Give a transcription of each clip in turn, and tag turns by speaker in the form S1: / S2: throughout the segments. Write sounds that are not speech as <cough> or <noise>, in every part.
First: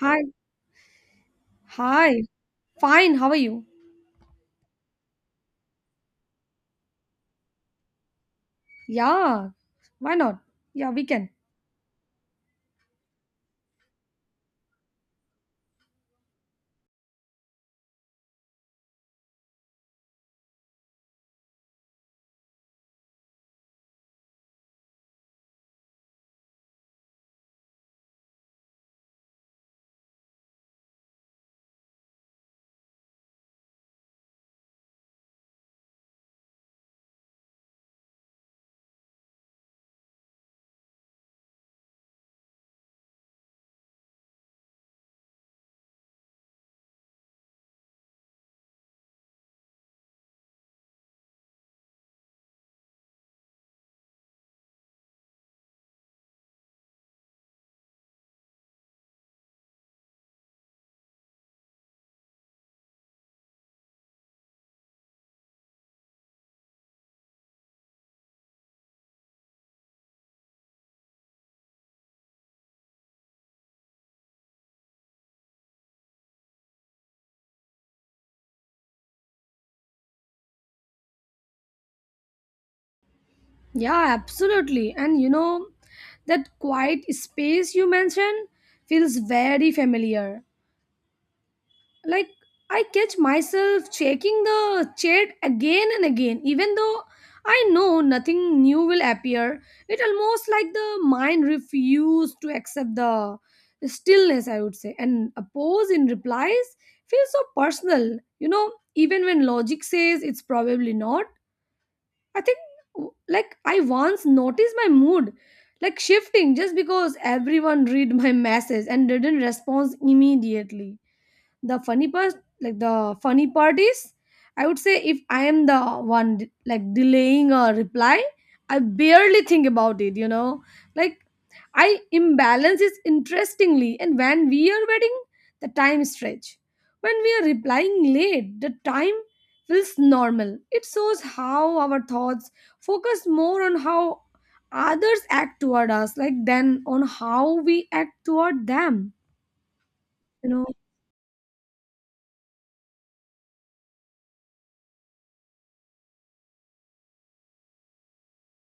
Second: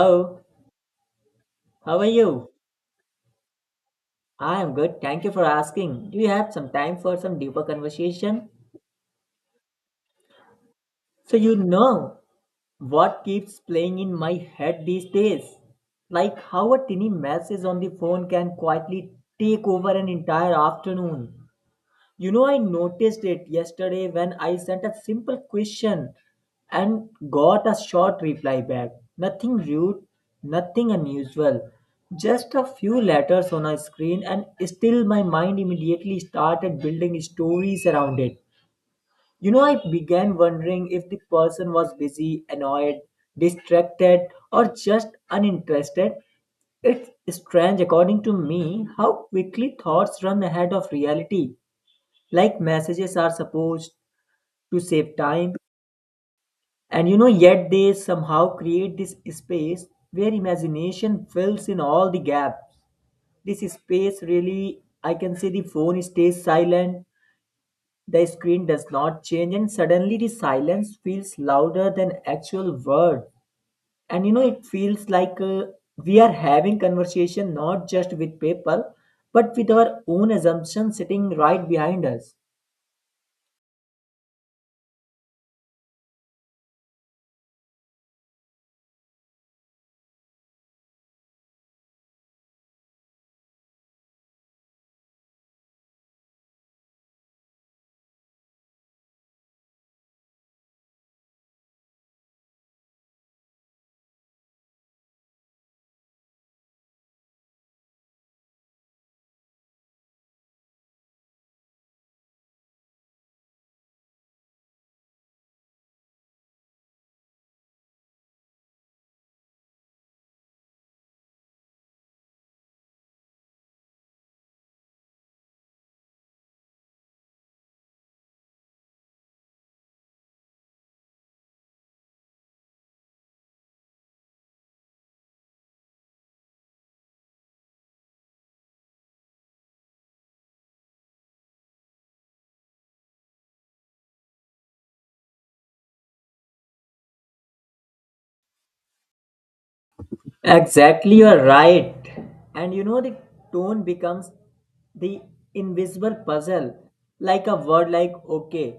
S1: Hi.
S2: how are
S1: Hi.
S2: you?
S1: Fine, how are you?
S2: I am good, thank you for asking. Do you have some time for some deeper conversation?
S1: Yeah, why not? Yeah, we can.
S2: So, you know what keeps playing in my head these days? Like how a tiny message on the phone can quietly take over an entire afternoon. You know, I noticed it yesterday when I sent a simple question and got a short reply back. Nothing rude, nothing unusual. Just a few letters on a screen, and still my mind immediately started building stories around it. You know, I began wondering if the person was busy, annoyed, distracted, or just uninterested. It's strange, according to me, how quickly thoughts run ahead of reality. Like, messages are supposed to save time, and you know, yet they somehow create this space where imagination fills in all the gaps. This space, really, I can say, the phone stays silent, the screen does not change, and suddenly the silence feels louder than actual word. And you know, it feels like we are having conversation not just with people, but with our own assumptions sitting right behind us.
S1: Yeah, absolutely. And you know, that quiet space you mentioned feels very familiar. Like, I catch myself checking the chat again and again, even though I know nothing new will appear. It almost like the mind refused to accept the stillness, I would say, and a pause in replies feels so personal, you know, even when logic says it's probably not. I think, like, I once noticed my mood, like, shifting just because everyone read <laughs> my message and didn't respond immediately. The funny part like the funny part is, I would say, if I am the one delaying a reply, I barely think about it, you know. Like, I imbalance is interestingly, and when we are waiting, the time stretch. When we are replying late, the time feels normal. It shows how our thoughts focus more on how others act toward us, like, than on how we act toward them, you know.
S2: Exactly, you're right. And you know, the tone becomes the invisible puzzle. Like a word like okay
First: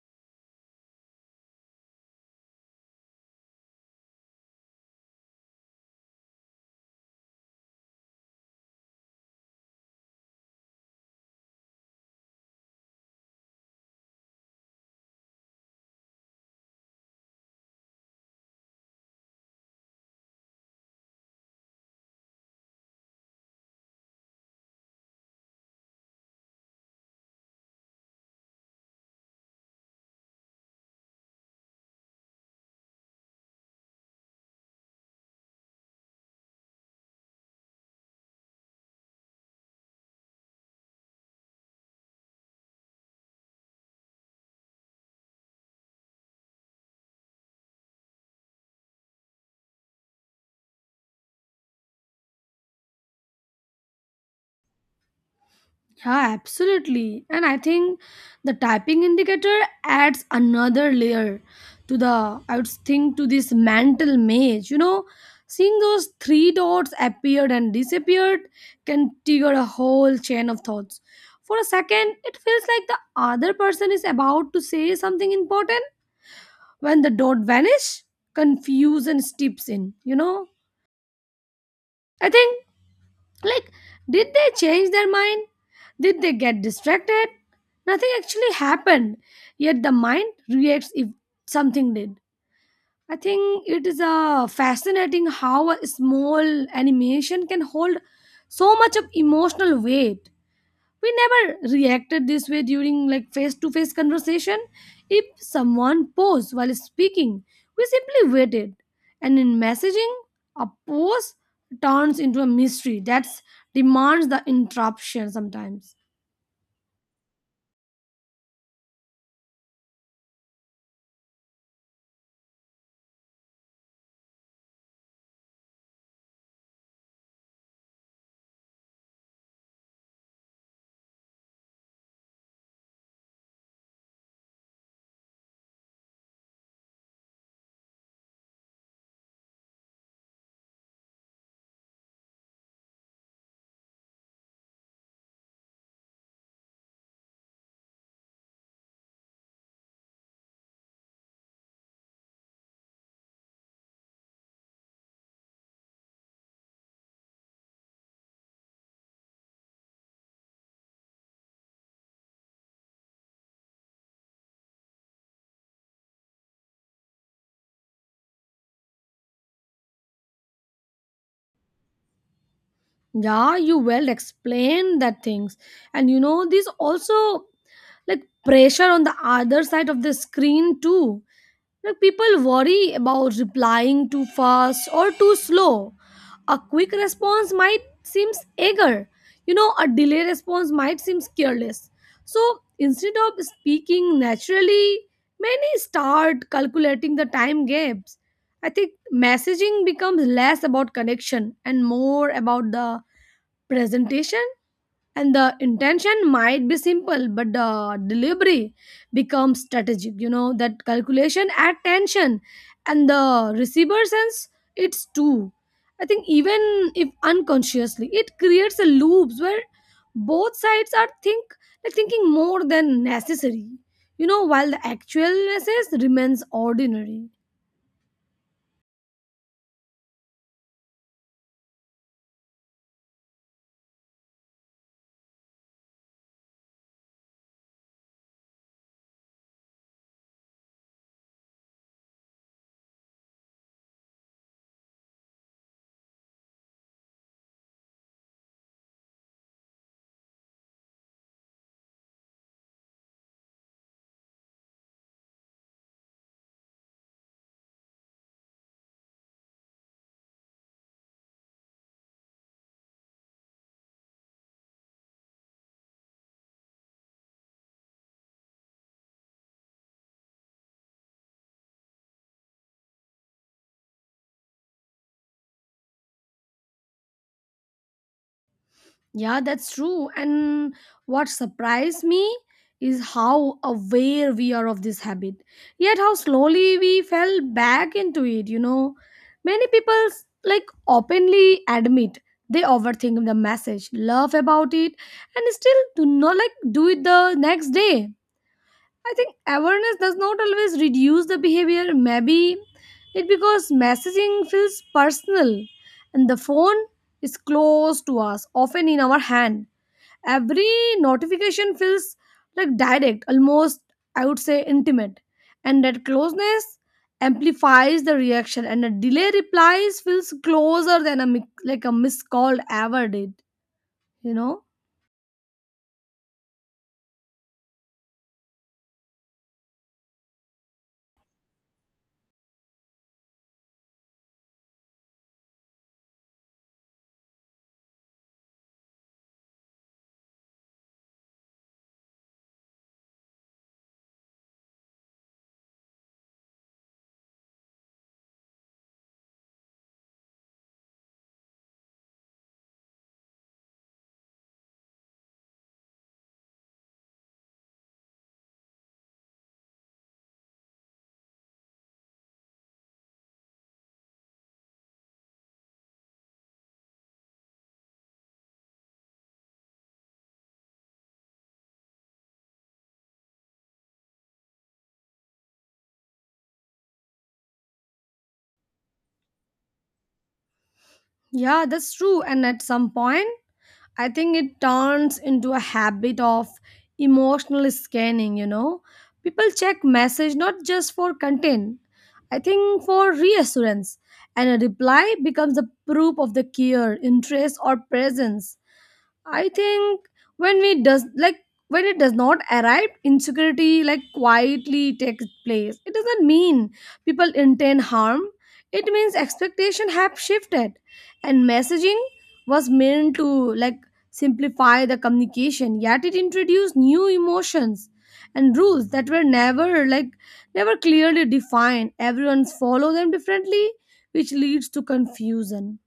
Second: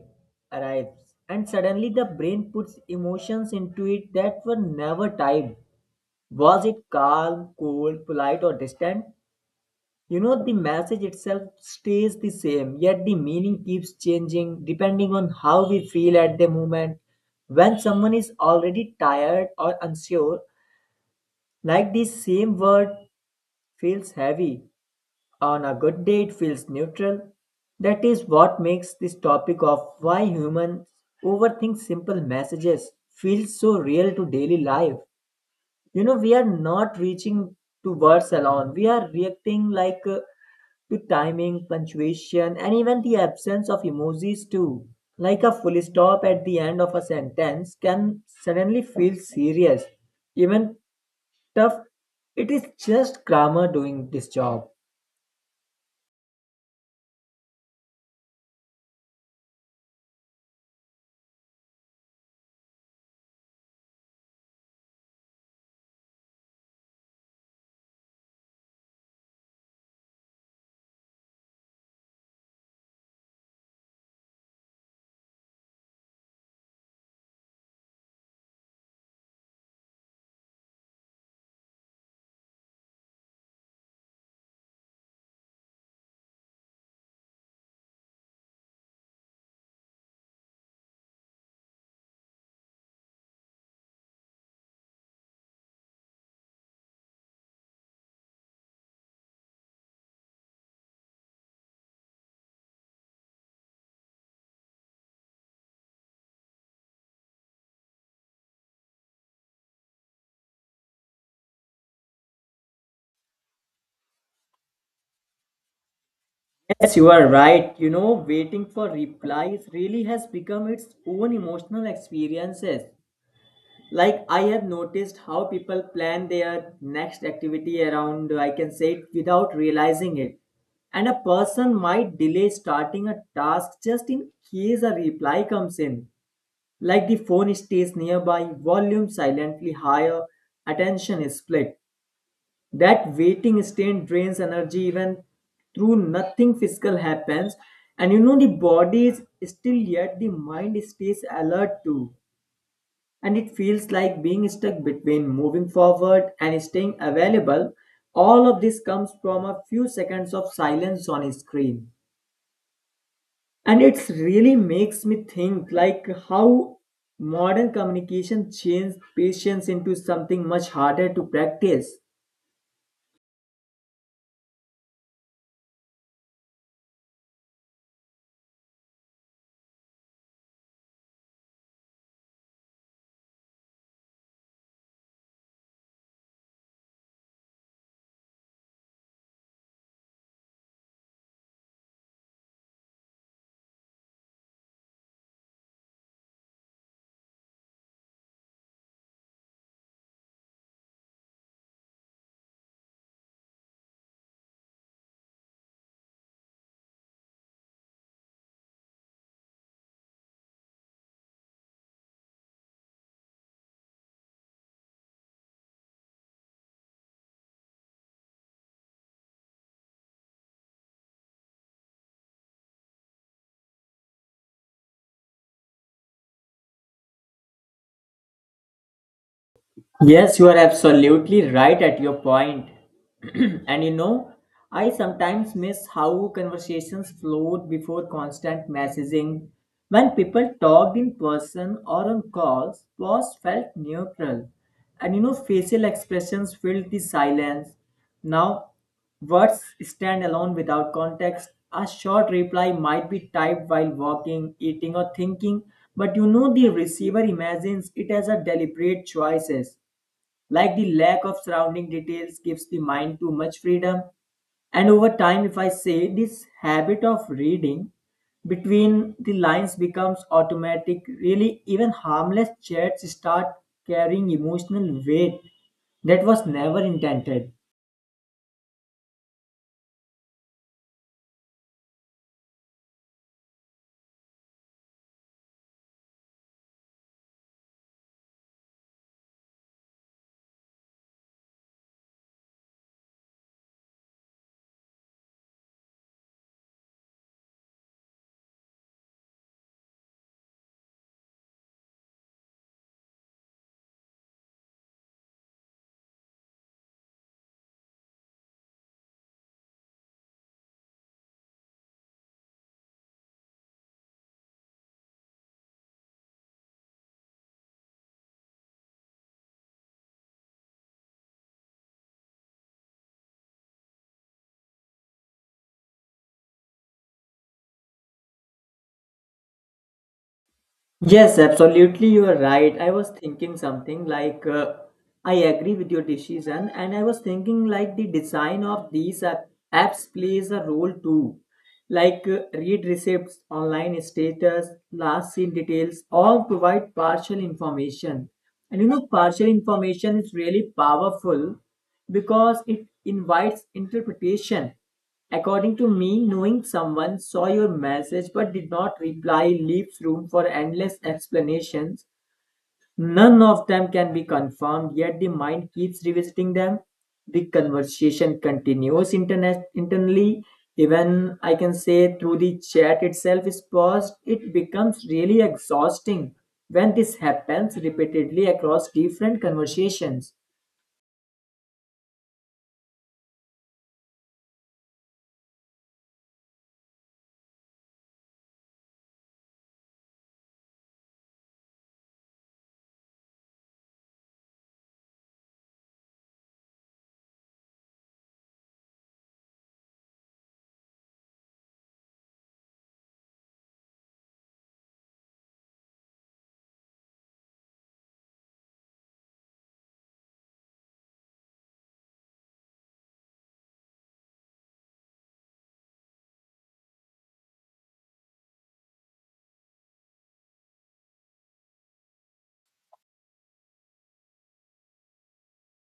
S2: arrives, and suddenly the brain puts emotions into it that were never typed. Was it calm, cold, polite, or distant? You know, the message itself stays the same, yet the meaning keeps changing depending on how we feel at the moment. When someone is already tired or unsure, like the same word feels heavy. On a good day, it feels neutral. That is what makes this topic of why humans overthink simple messages feel so real to daily life. You know, we are not reaching to words alone, we are reacting like to timing, punctuation, and even the absence of emojis too. Like a full stop at the end of a sentence can suddenly feel serious, even tough. It is just grammar doing this job.
S1: Yeah, absolutely. And I think the typing indicator adds another layer to the, I would think, to this mental maze. You know, seeing those three dots appeared and disappeared can trigger a whole chain of thoughts. For a second, it feels like the other person is about to say something important. When the dot vanish, confusion steeps in, you know? I think, like, did they change their mind? Did they get distracted? Nothing actually happened, yet the mind reacts if something did. I think it is fascinating how a small animation can hold so much of emotional weight. We never reacted this way during, like, face to face conversation. If someone paused while speaking, we simply waited, and in messaging a pause turns into a mystery that demands the interruption sometimes.
S2: Yes, you are right. You know, waiting for replies really has become its own emotional experiences. Like, I have noticed how people plan their next activity around, I can say, it without realizing it. And a person might delay starting a task just in case a reply comes in. Like the phone stays nearby, volume silently higher, attention is split. That waiting state drains energy even through nothing physical happens. And you know, the body is still yet the mind stays alert too. And it feels like being stuck between moving forward and staying available. All of this comes from a few seconds of silence on a screen. And it really makes me think like how modern communication changed patience into something much harder to practice.
S1: Yeah, you well explained that things. And you know, this also, like, pressure on the other side of the screen too. Like, people worry about replying too fast or too slow. A quick response might seem eager. You know, a delay response might seem careless. So instead of speaking naturally, many start calculating the time gaps. I think messaging becomes less about connection and more about the presentation, and the intention might be simple, but the delivery becomes strategic. You know, that calculation add tension, and the receiver sense it's too. I think, even if unconsciously, it creates a loops where both sides are think, like, thinking more than necessary, you know, while the actual message remains ordinary.
S2: Yes, you are absolutely right at your point. <clears throat> And you know, I sometimes miss how conversations flowed before constant messaging. When people talked in person or on calls, pause felt neutral. And you know, facial expressions filled the silence. Now, words stand alone without context. A short reply might be typed while walking, eating, or thinking, but you know, the receiver imagines it as a deliberate choices. Like the lack of surrounding details gives the mind too much freedom. And over time, if I say, this habit of reading between the lines becomes automatic. Really, even harmless chats start carrying emotional weight that was never intended.
S1: Yeah, that's true. And what surprised me is how aware we are of this habit, yet how slowly we fell back into it, you know. Many people openly admit they overthink the message, laugh about it, and still do not, like, do it the next day. I think awareness does not always reduce the behavior. Maybe it because messaging feels personal, and the phone is close to us, often in our hand. Every notification feels like direct, almost, I would say, intimate, and that closeness amplifies the reaction, and a delay replies feels closer than a missed call ever did, you know.
S2: Yes, absolutely, you are right. I was thinking something like I agree with your decision, and I was thinking like the design of these apps plays a role too. Like read receipts, online status, last seen details, all provide partial information. And you know, partial information is really powerful because it invites interpretation. According to me, knowing someone saw your message but did not reply leaves room for endless explanations. None of them can be confirmed, yet the mind keeps revisiting them. The conversation continues internally, even I can say through the chat itself is paused. It becomes really exhausting when this happens repeatedly across different conversations.
S1: Yeah, that's true. And at some point, I think it turns into a habit of emotional scanning, you know. People check message not just for content, I think for reassurance, and a reply becomes a proof of the care, interest, or presence. I think when we does like when it does not arrive, insecurity, like, quietly takes place. It doesn't mean people intend harm. It means expectation have shifted, and messaging was meant to, like, simplify the communication. Yet it introduced new emotions and rules that were never clearly defined. Everyone's follow them differently, which leads to confusion,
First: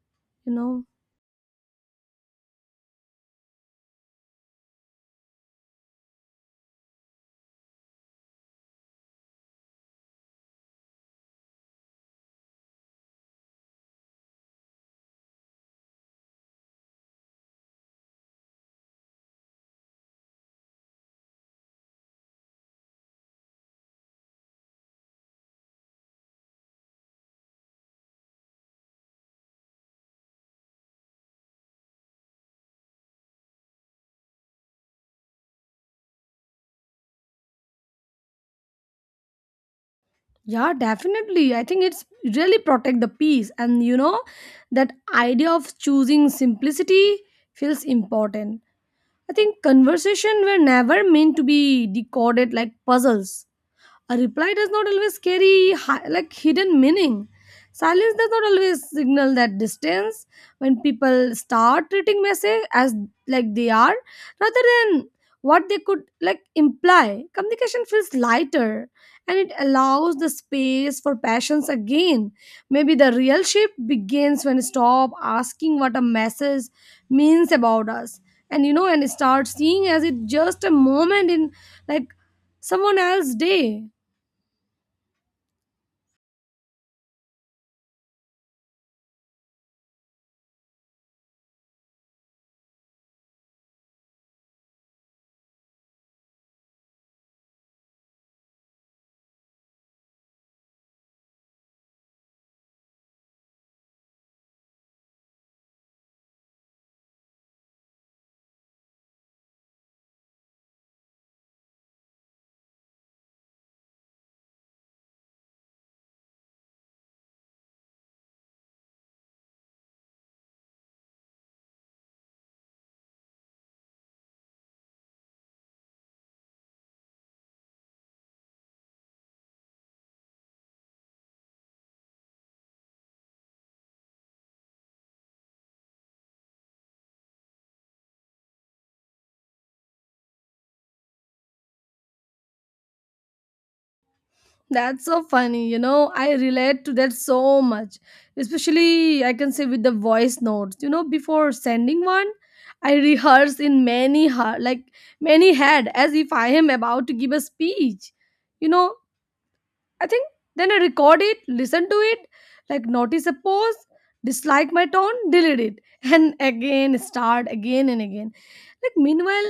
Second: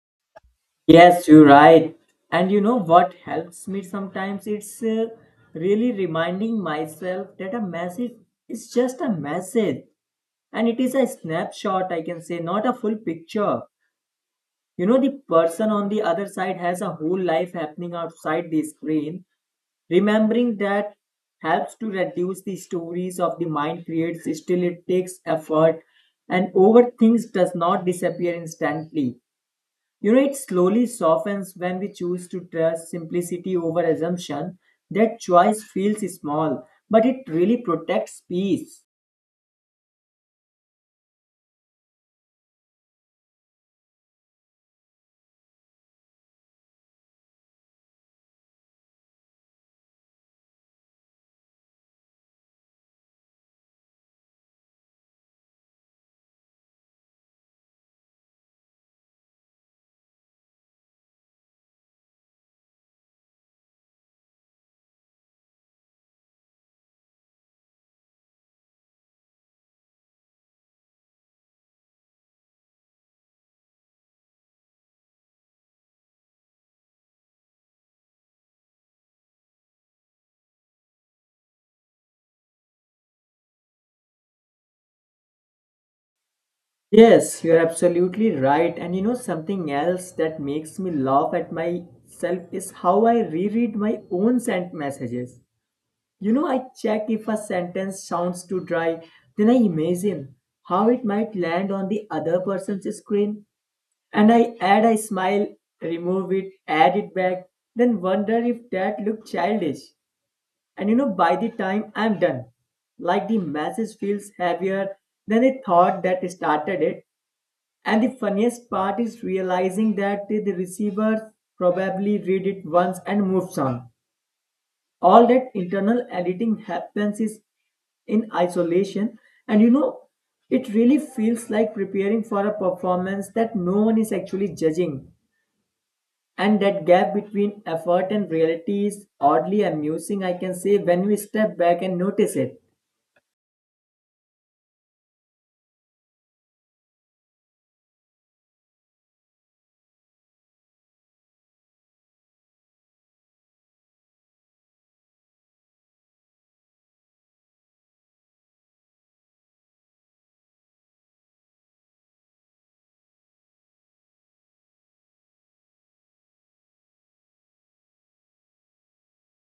S1: you know.
S2: Yes, you're right. And you know what helps me sometimes? It's really reminding myself that a message is just a message, and it is a snapshot, I can say, not a full picture. You know, the person on the other side has a whole life happening outside the screen. Remembering that helps to reduce the stories of the mind creates. Still, it takes effort, and overthink does not disappear instantly. You know, it slowly softens when we choose to trust simplicity over assumption. That choice feels small, but it really protects peace.
S1: Yeah, definitely. I think it's really protect the peace. And you know, that idea of choosing simplicity feels important. I think conversation were never meant to be decoded like puzzles. A reply does not always carry hidden meaning. Silence does not always signal that distance when people start treating message as, like, they are rather than what they could, like, imply. Communication feels lighter, and it allows the space for passions again. Maybe the real shift begins when we stop asking what a message means about us, and you know, and start seeing as it just a moment in, like, someone else's day.
S2: Yes, you're absolutely right. And you know, something else that makes me laugh at myself is how I reread my own sent messages. You know, I check if a sentence sounds too dry, then I imagine how it might land on the other person's screen. And I add I smile, remove it, add it back, then wonder if that looked childish. And you know, by the time I'm done, like the message feels heavier than the thought that started it. And the funniest part is realizing that the receiver probably read it once and moves on. All that internal editing happens is in isolation, and you know, it really feels like preparing for a performance that no one is actually judging. And that gap between effort and reality is oddly amusing, I can say, when we step back and notice it.
S1: That's so funny. You know, I relate to that so much. Especially, I can say with the voice notes. You know, before sending one, I rehearse in many heart, like, many head, as if I am about to give a speech. You know, I think then I record it, listen to it, like, notice a pause, dislike my tone, delete it, and again start again and again. Like, meanwhile,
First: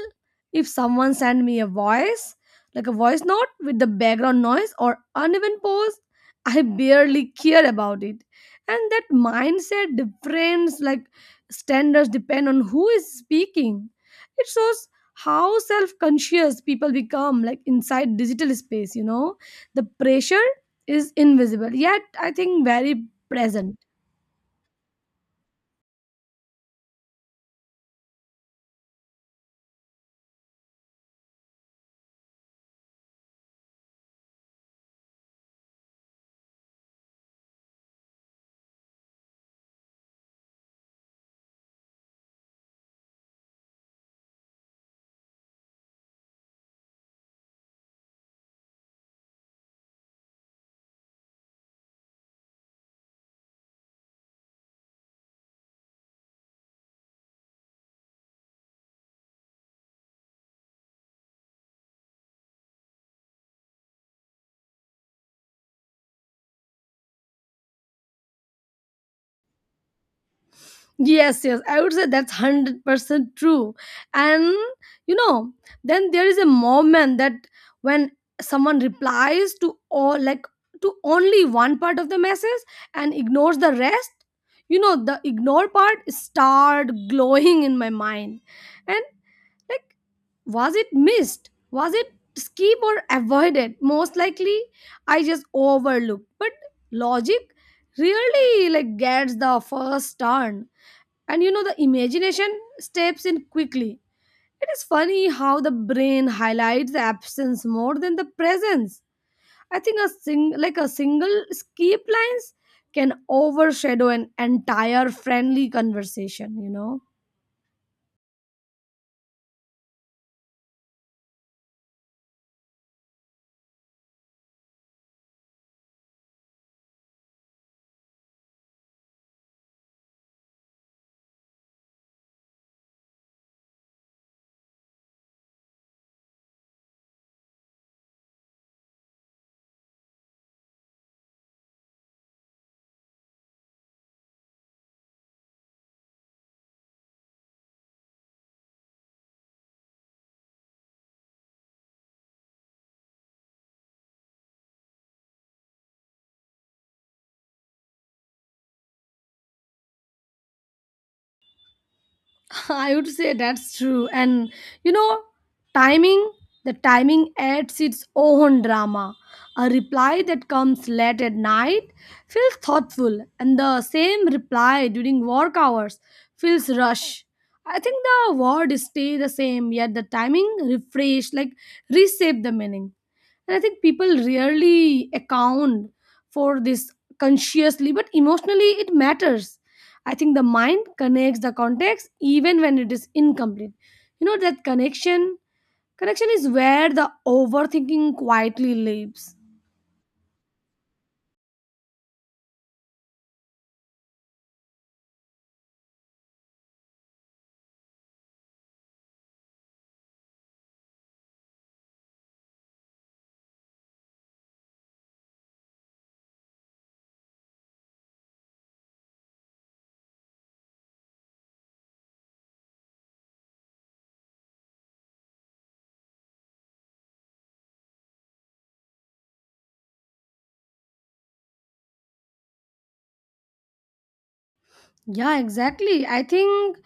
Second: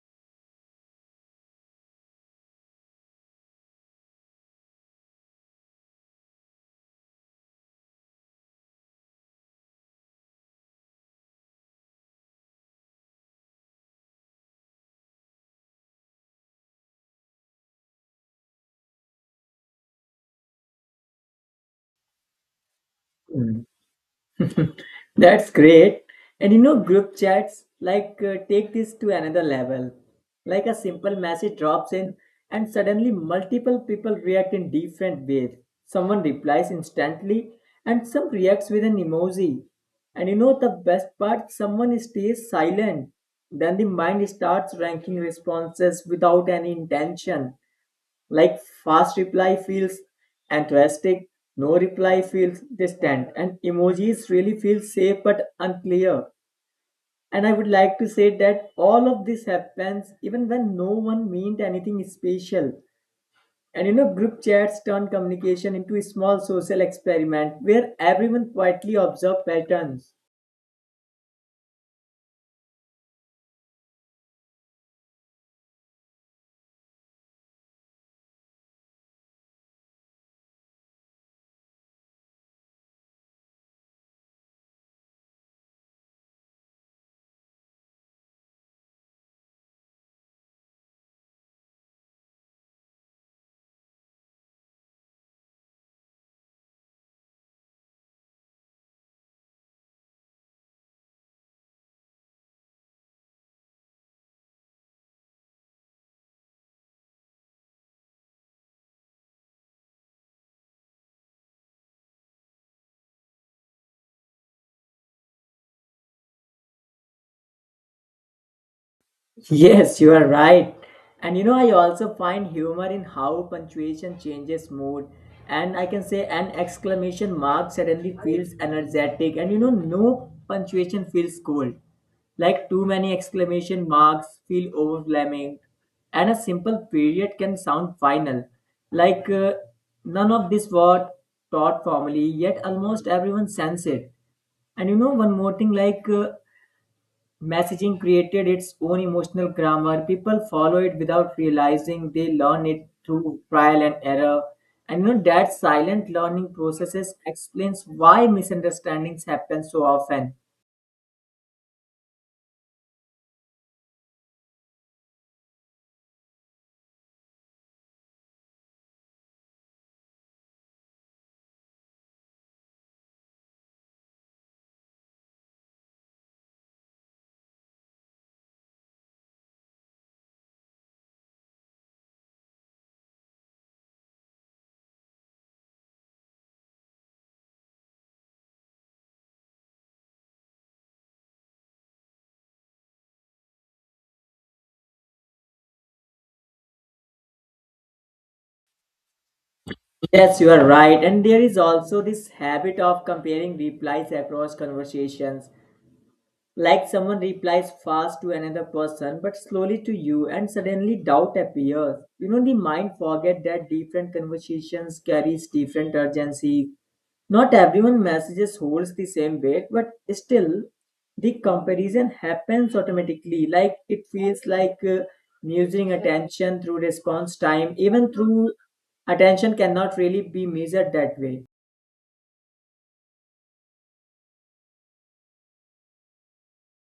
S1: if someone send me a voice, like, a voice note with the background noise or uneven pose, I barely care about it. And that mindset difference, like, standards depend on who is speaking. It shows how self-conscious people become, like, inside digital space, you know. The pressure is invisible, yet I think very
S2: Mm.
S1: present.
S2: That's great. And you know, group chats like take this to another level. Like a simple message drops in, and suddenly multiple people react in different ways. Someone replies instantly, and some reacts with an emoji. And you know, the best part, someone stays silent. Then the mind starts ranking responses without any intention. Like fast reply feels enthusiastic, no reply feels distant, and emojis really feel safe but unclear. And I would like to say that all of this happens even when no one meant anything special. And you know, group chats turn communication into a small social experiment where everyone quietly observes patterns.
S1: Yes, yes, I would say that's 100% true. And you know, then there is a moment that when someone replies to all, like, to only one part of the message and ignores the rest, you know, the ignore part start glowing in my mind. And, like, was it missed? Was it skip or avoided? Most likely I just overlooked. But logic really, like, gets the first turn, and you know, the imagination steps in quickly. It is funny how the brain highlights the absence more than the presence. I think a single skip lines can overshadow an entire friendly conversation, you know.
S2: Yes, you are right. And you know, I also find humor in how punctuation changes mood. And I can say an exclamation mark suddenly feels energetic, and you know, no punctuation feels cold. Like too many exclamation marks feel overwhelming, and a simple period can sound final. Like none of this word taught formally, yet almost everyone sense it. And you know, one more thing, like messaging created its own emotional grammar. People follow it without realizing they learn it through trial and error. And you know, that silent learning processes explains why misunderstandings happen so often.
S1: <laughs> I would say that's true. And you know, timing, the timing adds its own drama. A reply that comes late at night feels thoughtful, and the same reply during work hours feels rush. I think the word stay the same, yet the timing refresh, like reshape the meaning. And I think people rarely account for this consciously, but emotionally it matters. I think the mind connects the context even when it is incomplete. You know, that connection is where the overthinking quietly lives.
S2: Yes, you are right. And there is also this habit of comparing replies across conversations. Like someone replies fast to another person but slowly to you, and suddenly doubt appears. You know, the mind forget that different conversations carries different urgency. Not everyone messages holds the same weight, but still the comparison happens automatically. Like it feels like measuring attention through response time, even through attention cannot really be measured that way.
S1: Yeah, exactly. I think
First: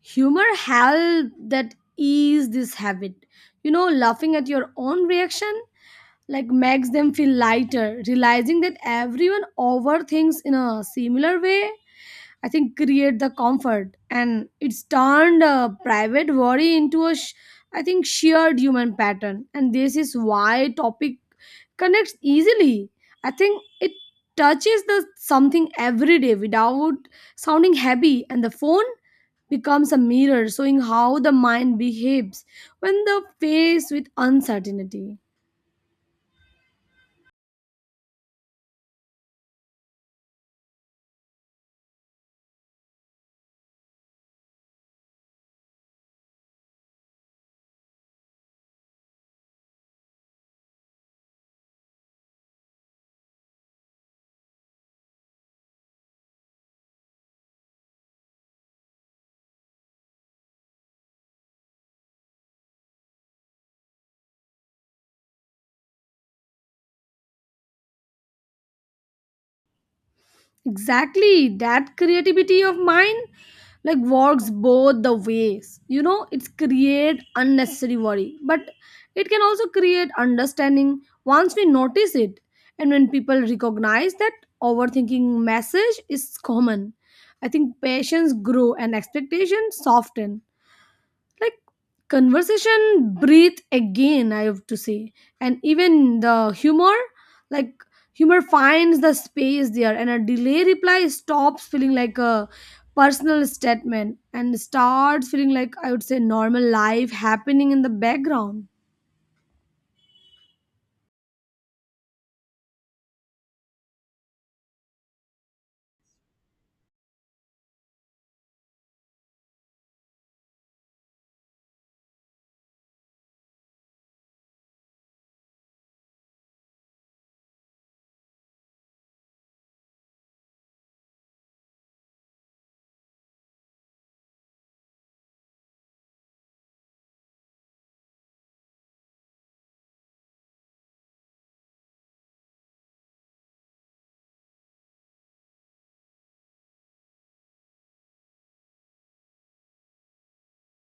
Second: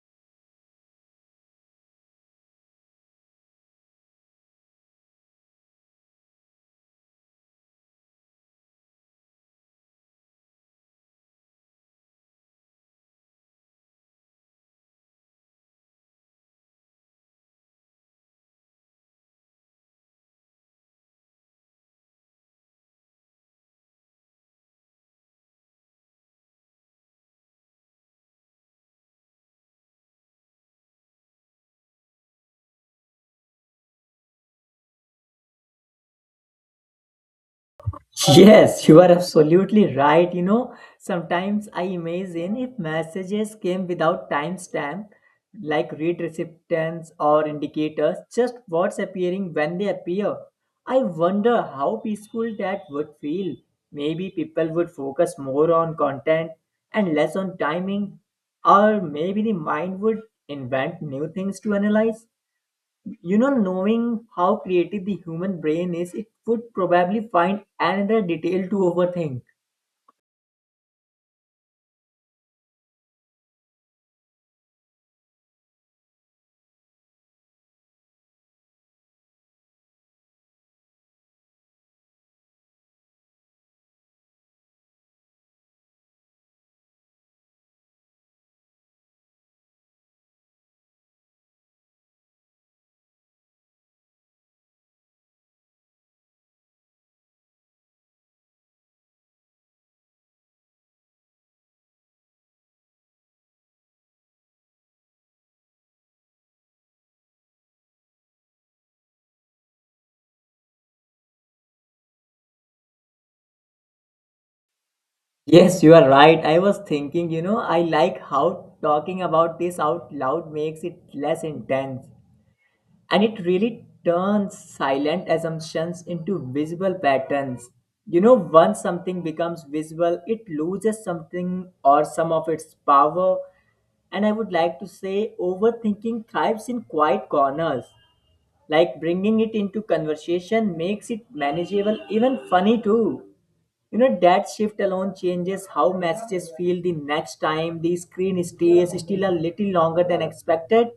S1: humor help that ease this habit, you know. Laughing at your own reaction, like, makes them feel lighter. Realizing that everyone overthinks in a similar way, I think, create the comfort, and it's turned a private worry into a sh- I think shared human pattern. And this is why topic connects easily. I think it touches the something every day without sounding heavy, and the phone becomes a mirror showing how the mind behaves when the faced with uncertainty.
S2: <laughs> Yes, you are absolutely right. You know, sometimes I imagine if messages came without timestamp, like read recipients or indicators, just what's appearing when they appear. I wonder how peaceful that would feel. Maybe people would focus more on content and less on timing, or maybe the mind would invent new things to analyze. You know, knowing how creative the human brain is, it would probably find another detail to overthink.
S1: Exactly, that creativity of mine, like, works both the ways. You know, it's create unnecessary worry, but it can also create understanding once we notice it. And when people recognize that overthinking message is common, I think patience grow and expectations soften, like, conversation breathe again, I have to say. And even the humor, like, humor finds the space there, and a delay reply stops feeling like a personal statement and starts feeling like, I would say, normal life happening in the background.
S2: Yes, you are right. I was thinking, you know, I like how talking about this out loud makes it less intense, and it really turns silent assumptions into visible patterns. You know, once something becomes visible, it loses something or some of its power. And I would like to say overthinking thrives in quiet corners. Like bringing it into conversation makes it manageable, even funny too. You know, that shift alone changes how messages feel the next time the screen stays still a little longer than expected.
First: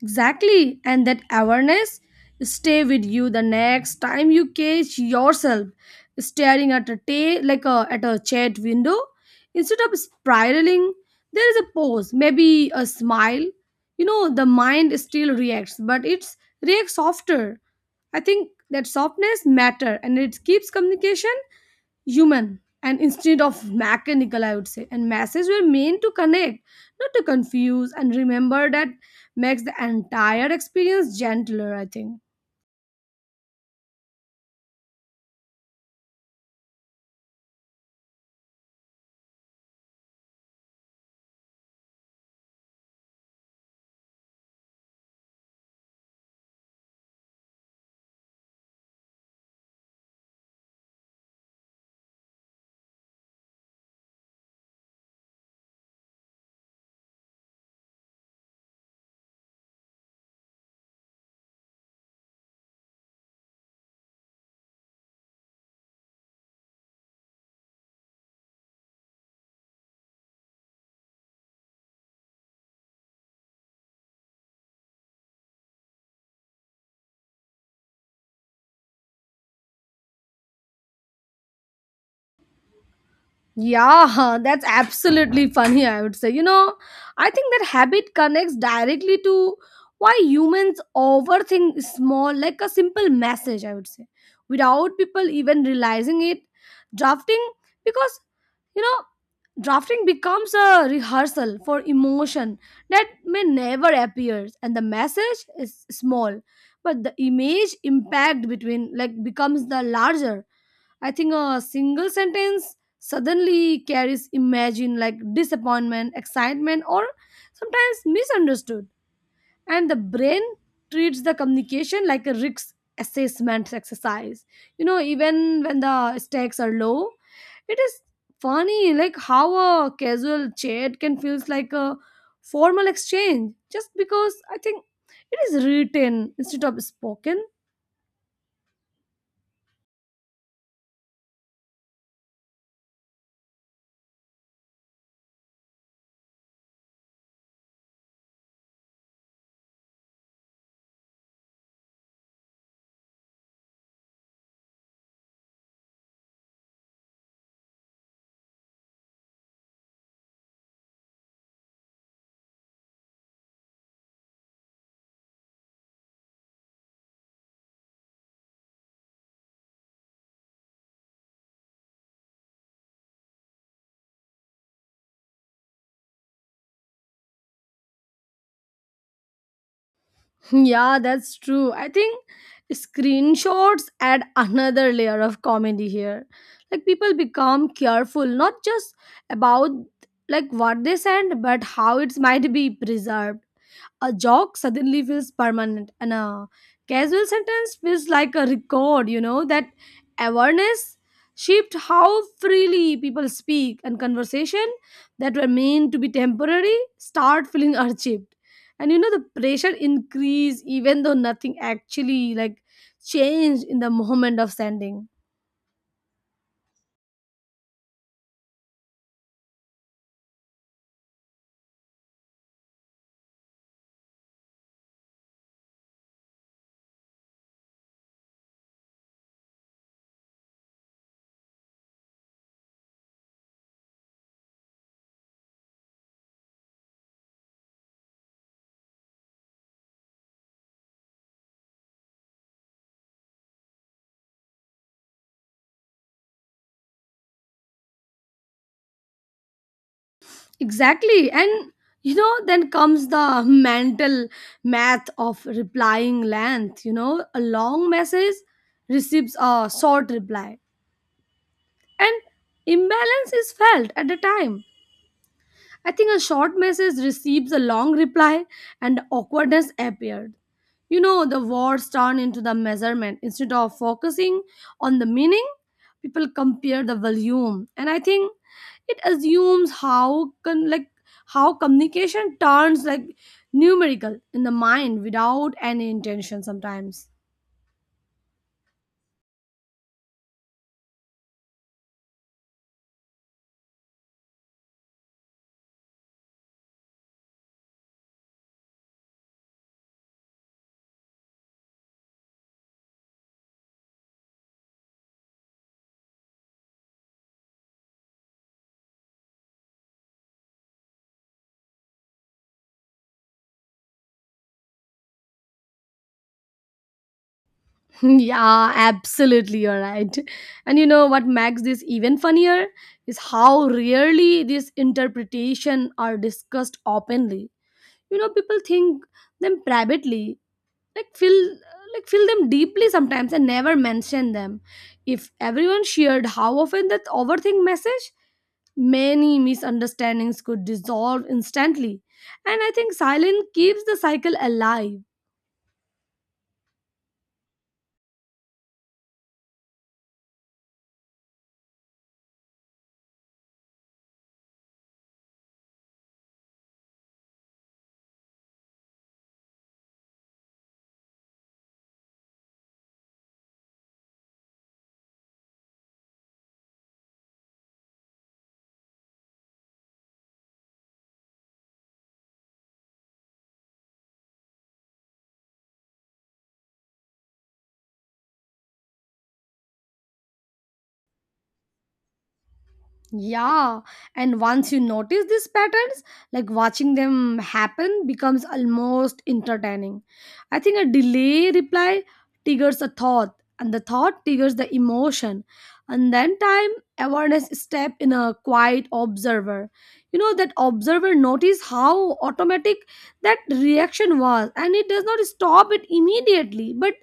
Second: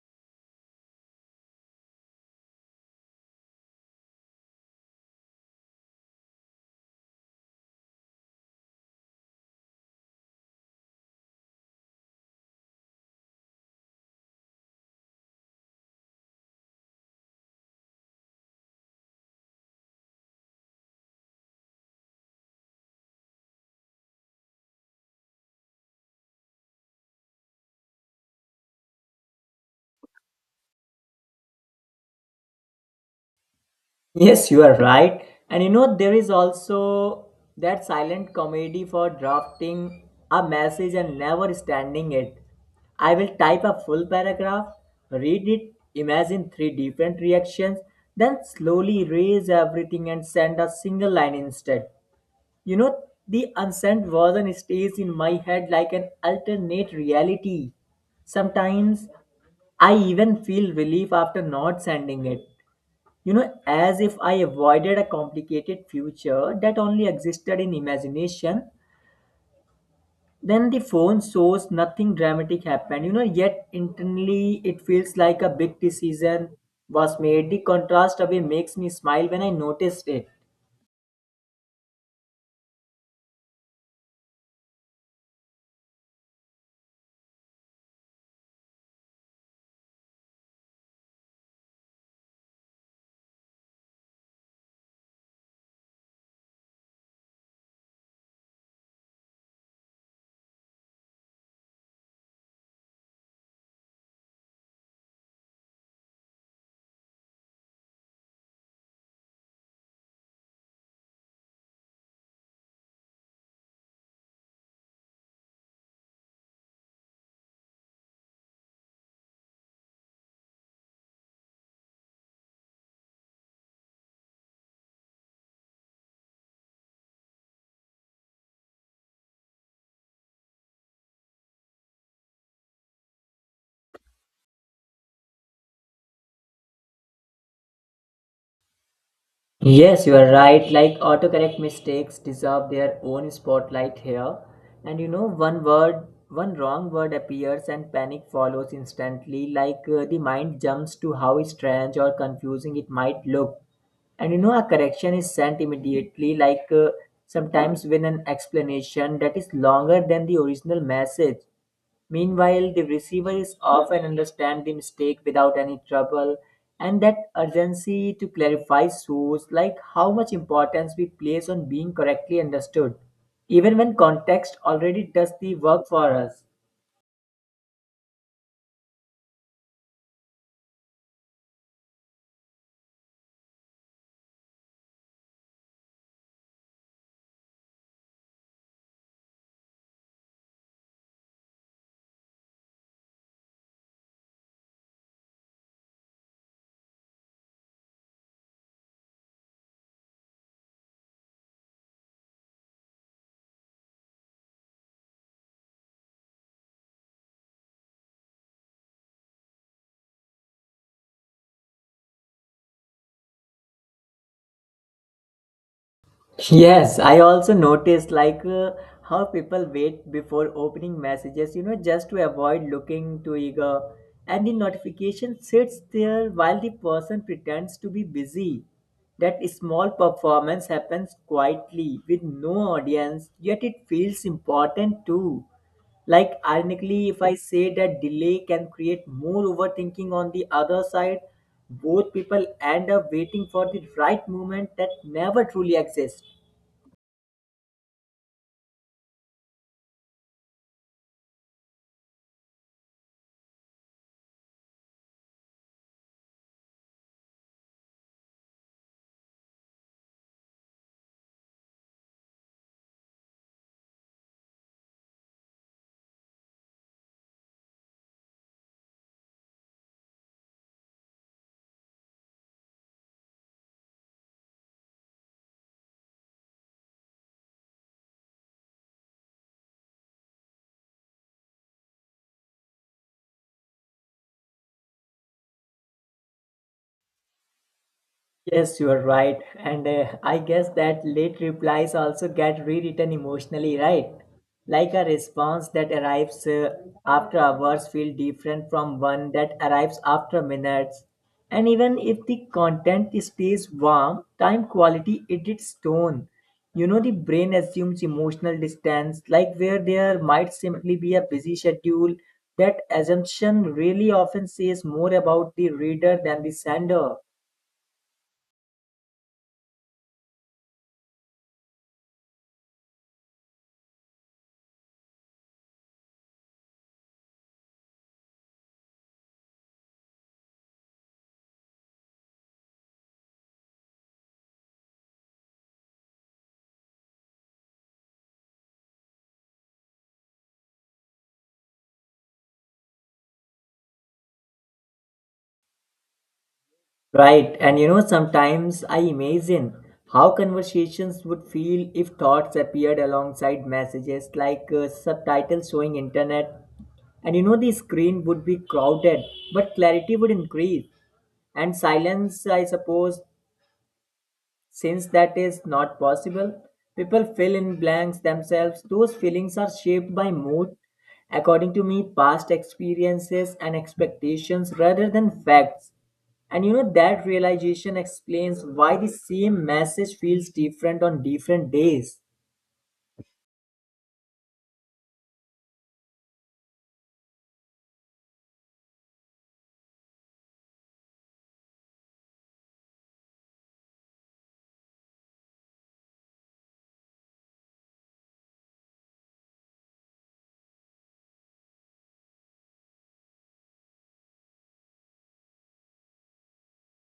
S1: Exactly, and that awareness stay with you the next time you catch yourself staring at a chat window instead of spiraling. There is a pause, maybe a smile. You know, the mind still reacts, but it's reacts softer. I think that softness matter, and it keeps communication human and instead of mechanical, I would say, and messages were meant to connect, not to confuse, and remember that makes the entire experience gentler, I think.
S2: Yes, you are right. And you know, there is also that silent comedy for drafting a message and never standing it. I will type a full paragraph, read it, imagine three different reactions, then slowly erase everything and send a single line instead. You know, the unsent version stays in my head like an alternate reality. Sometimes I even feel relief after not sending it. You know, as if I avoided a complicated future that only existed in imagination, then the phone shows nothing dramatic happened. You know, yet internally it feels like a big decision was made. The contrast away makes me smile when I noticed it.
S1: Yeah, <laughs> that's absolutely funny, I would say. You know, I think that habit connects directly to why humans overthink small, like a simple message, I would say, without people even realizing it. Drafting, because, you know, drafting becomes a rehearsal for emotion that may never appear, and the message is small, but the image impact between, like, becomes the larger. I think a single sentence suddenly carries imagine, like, disappointment, excitement, or sometimes misunderstood. And the brain treats the communication like a risk assessment exercise. You know, even when the stakes are low, it is funny, like, how a casual chat can feels like a formal exchange just because, I think, it is written instead of spoken.
S2: Yes, you are right. Like autocorrect mistakes deserve their own spotlight here. And you know, one word, one wrong word appears and panic follows instantly. Like the mind jumps to how strange or confusing it might look. And you know, a correction is sent immediately, sometimes with an explanation that is longer than the original message. Meanwhile, the receiver is often understand the mistake without any trouble, and that urgency to clarify shows like how much importance we place on being correctly understood, even when context already does the work for us.
S1: <laughs> Yeah, that's true. I think screenshots add another layer of comedy here. Like, people become careful not just about, like, what they send, but how it might be preserved. A joke suddenly feels permanent, and a casual sentence feels like a record. You know that awareness shaped how freely people speak, and conversation that were meant to be temporary start feeling <laughs> urgent. And you know, the pressure increase even though nothing actually, like, changed in the moment of sending.
S2: Yes, I also noticed how people wait before opening messages, you know, just to avoid looking too eager. And the notification sits there while the person pretends to be busy. That small performance happens quietly with no audience, yet it feels important too. Like, ironically, if I say that delay can create more overthinking on the other side, both people end up waiting for the right moment that never truly exists.
S1: Exactly, and you know then comes the mental math of replying length. You know, a long message receives a short reply, and imbalance is felt at the time. I think a short message receives a long reply, and awkwardness appeared. You know, the words turn into the measurement. Instead of focusing on the meaning, people compare the volume. And I think it assumes how how communication turns, like, numerical in the mind without any intention sometimes.
S2: Yes, you are right. And I guess that late replies also get rewritten emotionally, right? Like a response that arrives after hours feel different from one that arrives after minutes. And even if the content stays warm, time quality it its tone. You know, the brain assumes emotional distance, like where there might simply be a busy schedule. That assumption really often says more about the reader than the sender.
S1: Yeah, absolutely, you're right. And you know what makes this even funnier is how rarely these interpretation are discussed openly. You know, people think them privately, like feel them deeply sometimes and never mention them. If everyone shared how often that overthink message, many misunderstandings could dissolve instantly. And I think silence keeps the cycle alive.
S2: Right, and you know, sometimes I imagine how conversations would feel if thoughts appeared alongside messages subtitles showing internet. And you know, the screen would be crowded, but clarity would increase. And silence, I suppose, since that is not possible, people fill in blanks themselves. Those feelings are shaped by mood, according to me, past experiences and expectations rather than facts. And you know, that realization explains why the same message feels different on different days.
S1: Yeah, and once you notice these patterns, like, watching them happen becomes almost entertaining. I think a delay reply triggers a thought, and the thought triggers the emotion, and then time awareness step in a quiet observer. You know that observer notice how automatic that reaction was, and it does not stop it immediately, but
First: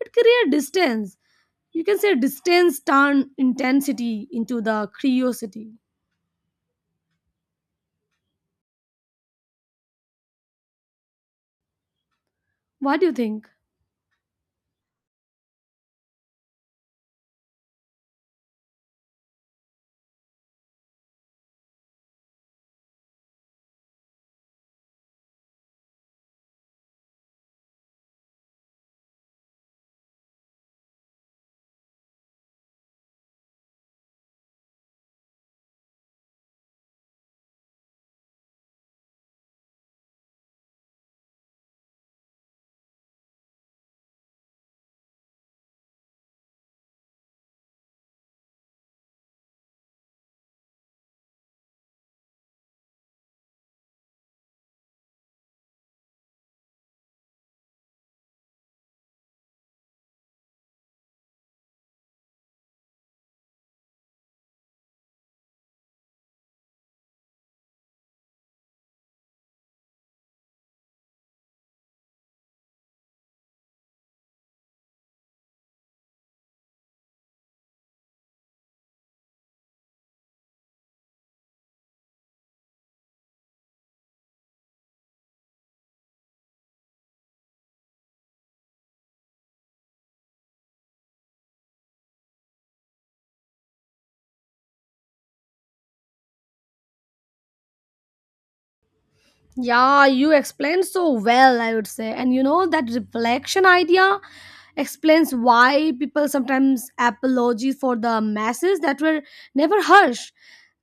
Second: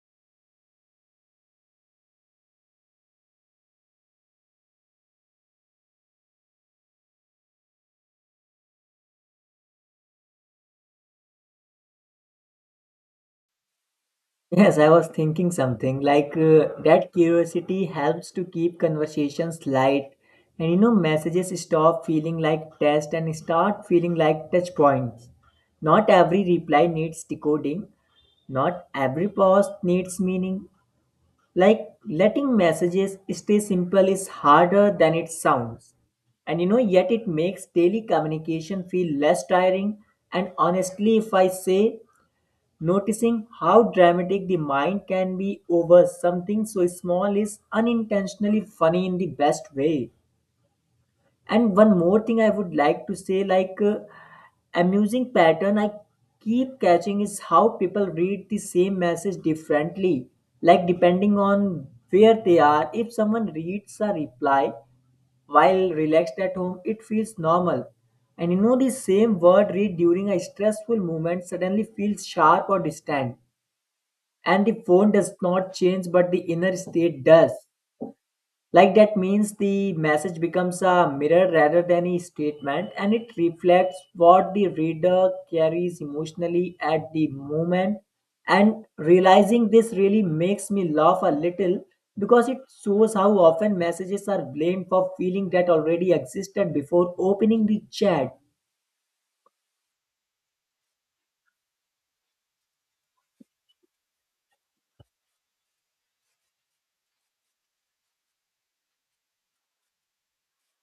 S1: it creates distance. You can say distance turn intensity into the curiosity. What do you think?
S2: Yes, I was thinking something that curiosity helps to keep conversations light. And you know, messages stop feeling like tests and start feeling like touch points. Not every reply needs decoding, not every pause needs meaning. Like, letting messages stay simple is harder than it sounds, and you know yet it makes daily communication feel less tiring. And honestly, if I say, noticing how dramatic the mind can be over something so small is unintentionally funny in the best way. And one more thing I would like to say, amusing pattern I keep catching is how people read the same message differently, like depending on where they are. If someone reads a reply while relaxed at home, it feels normal. And you know, the same word read during a stressful moment suddenly feels sharp or distant. And the phone does not change, but the inner state does. Like that means the message becomes a mirror rather than a statement, and it reflects what the reader carries emotionally at the moment. And realizing this really makes me laugh a little because it shows how often messages are blamed for feeling that already existed before opening the chat.
S1: Yeah, you explained so well, I would say. And you know, that reflection idea explains why people sometimes apologize for the masses that were never harsh.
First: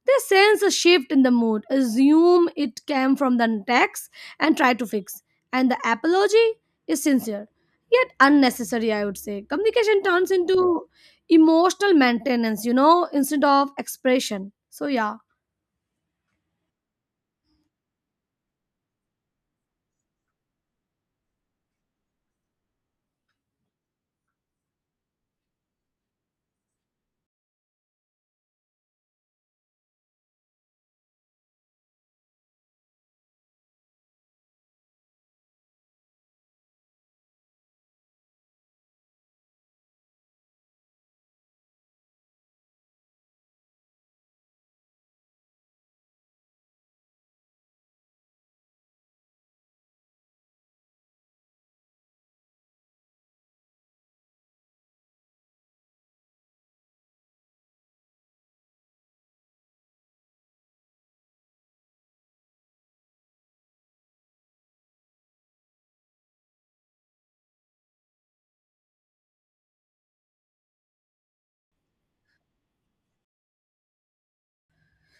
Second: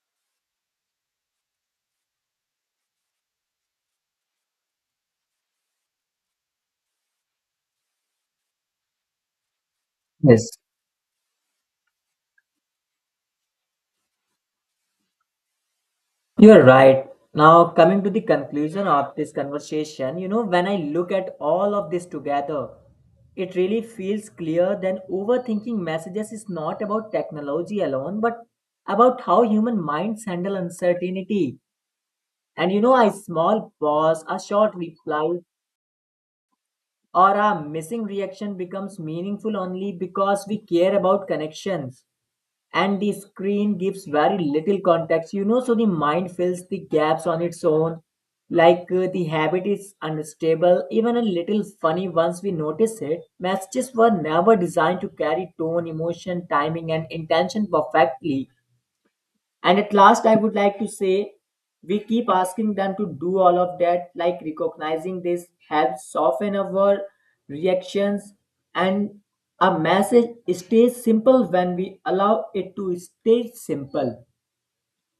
S1: They sense a shift in the mood, assume it came from the text, and try to fix. And the apology is sincere, yet unnecessary, I would say. Communication turns
S2: Yes.
S1: into emotional maintenance, you know, instead of expression. So, yeah.
S2: You're right. Now, coming to the conclusion of this conversation, you know, when I look at all of this together, it really feels clear that overthinking messages is not about technology alone, but about how human minds handle uncertainty. And you know, a small pause, a short reply, or a missing reaction becomes meaningful only because we care about connections, and the screen gives very little context, you know, so the mind fills the gaps on its own. The habit is unstable, even a little funny once we notice it. Messages were never designed to carry tone, emotion, timing and intention perfectly, and at last, I would like to say we keep asking them to do all of that. Like, recognizing this helps soften our reactions. And a message stays simple when we allow it to stay simple.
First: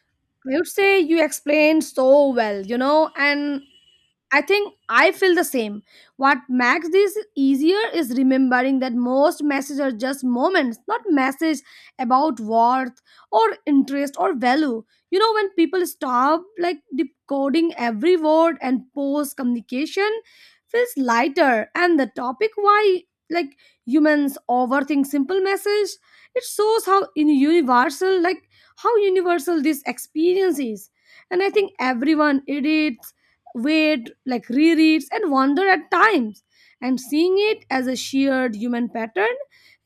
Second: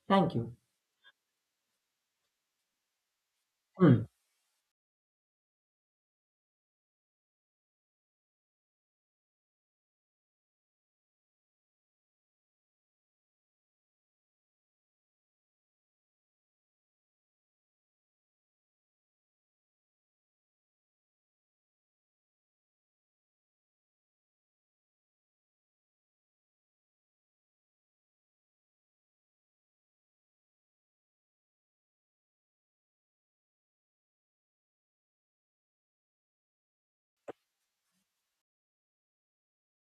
S2: Thank you.
S1: I would say you explained so well, you know, and
S2: Hmm.
S1: I think I feel the same. What makes this easier is remembering that most messages are just moments, not message about worth or interest or value. You know, when people stop, like, decoding every word and post, communication feels lighter. And the topic why, like, humans overthink simple message, it shows how in universal like how universal this experience is. And I think everyone it is wait, like, rereads, and wander at times. And seeing it as a shared human pattern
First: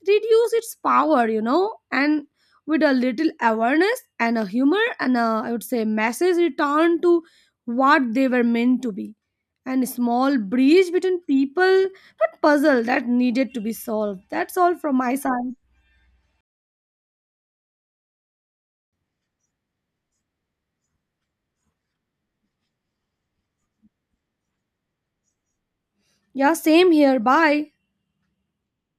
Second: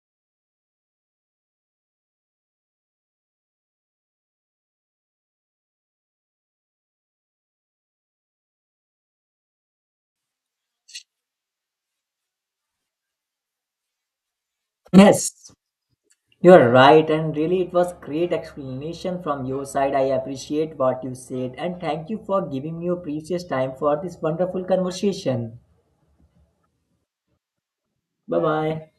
S1: reduce its power, you know, and with a little awareness and a humor and a, I would say, message return to what they were meant to be. And a small breach between people, that puzzle that needed to be solved. That's all from my side.
S2: Yes, you're right. And really, it was great explanation from your side. I appreciate what you said. And thank you for giving me your precious time for this wonderful conversation.
S1: Yeah, same here. Bye.
S2: Bye bye.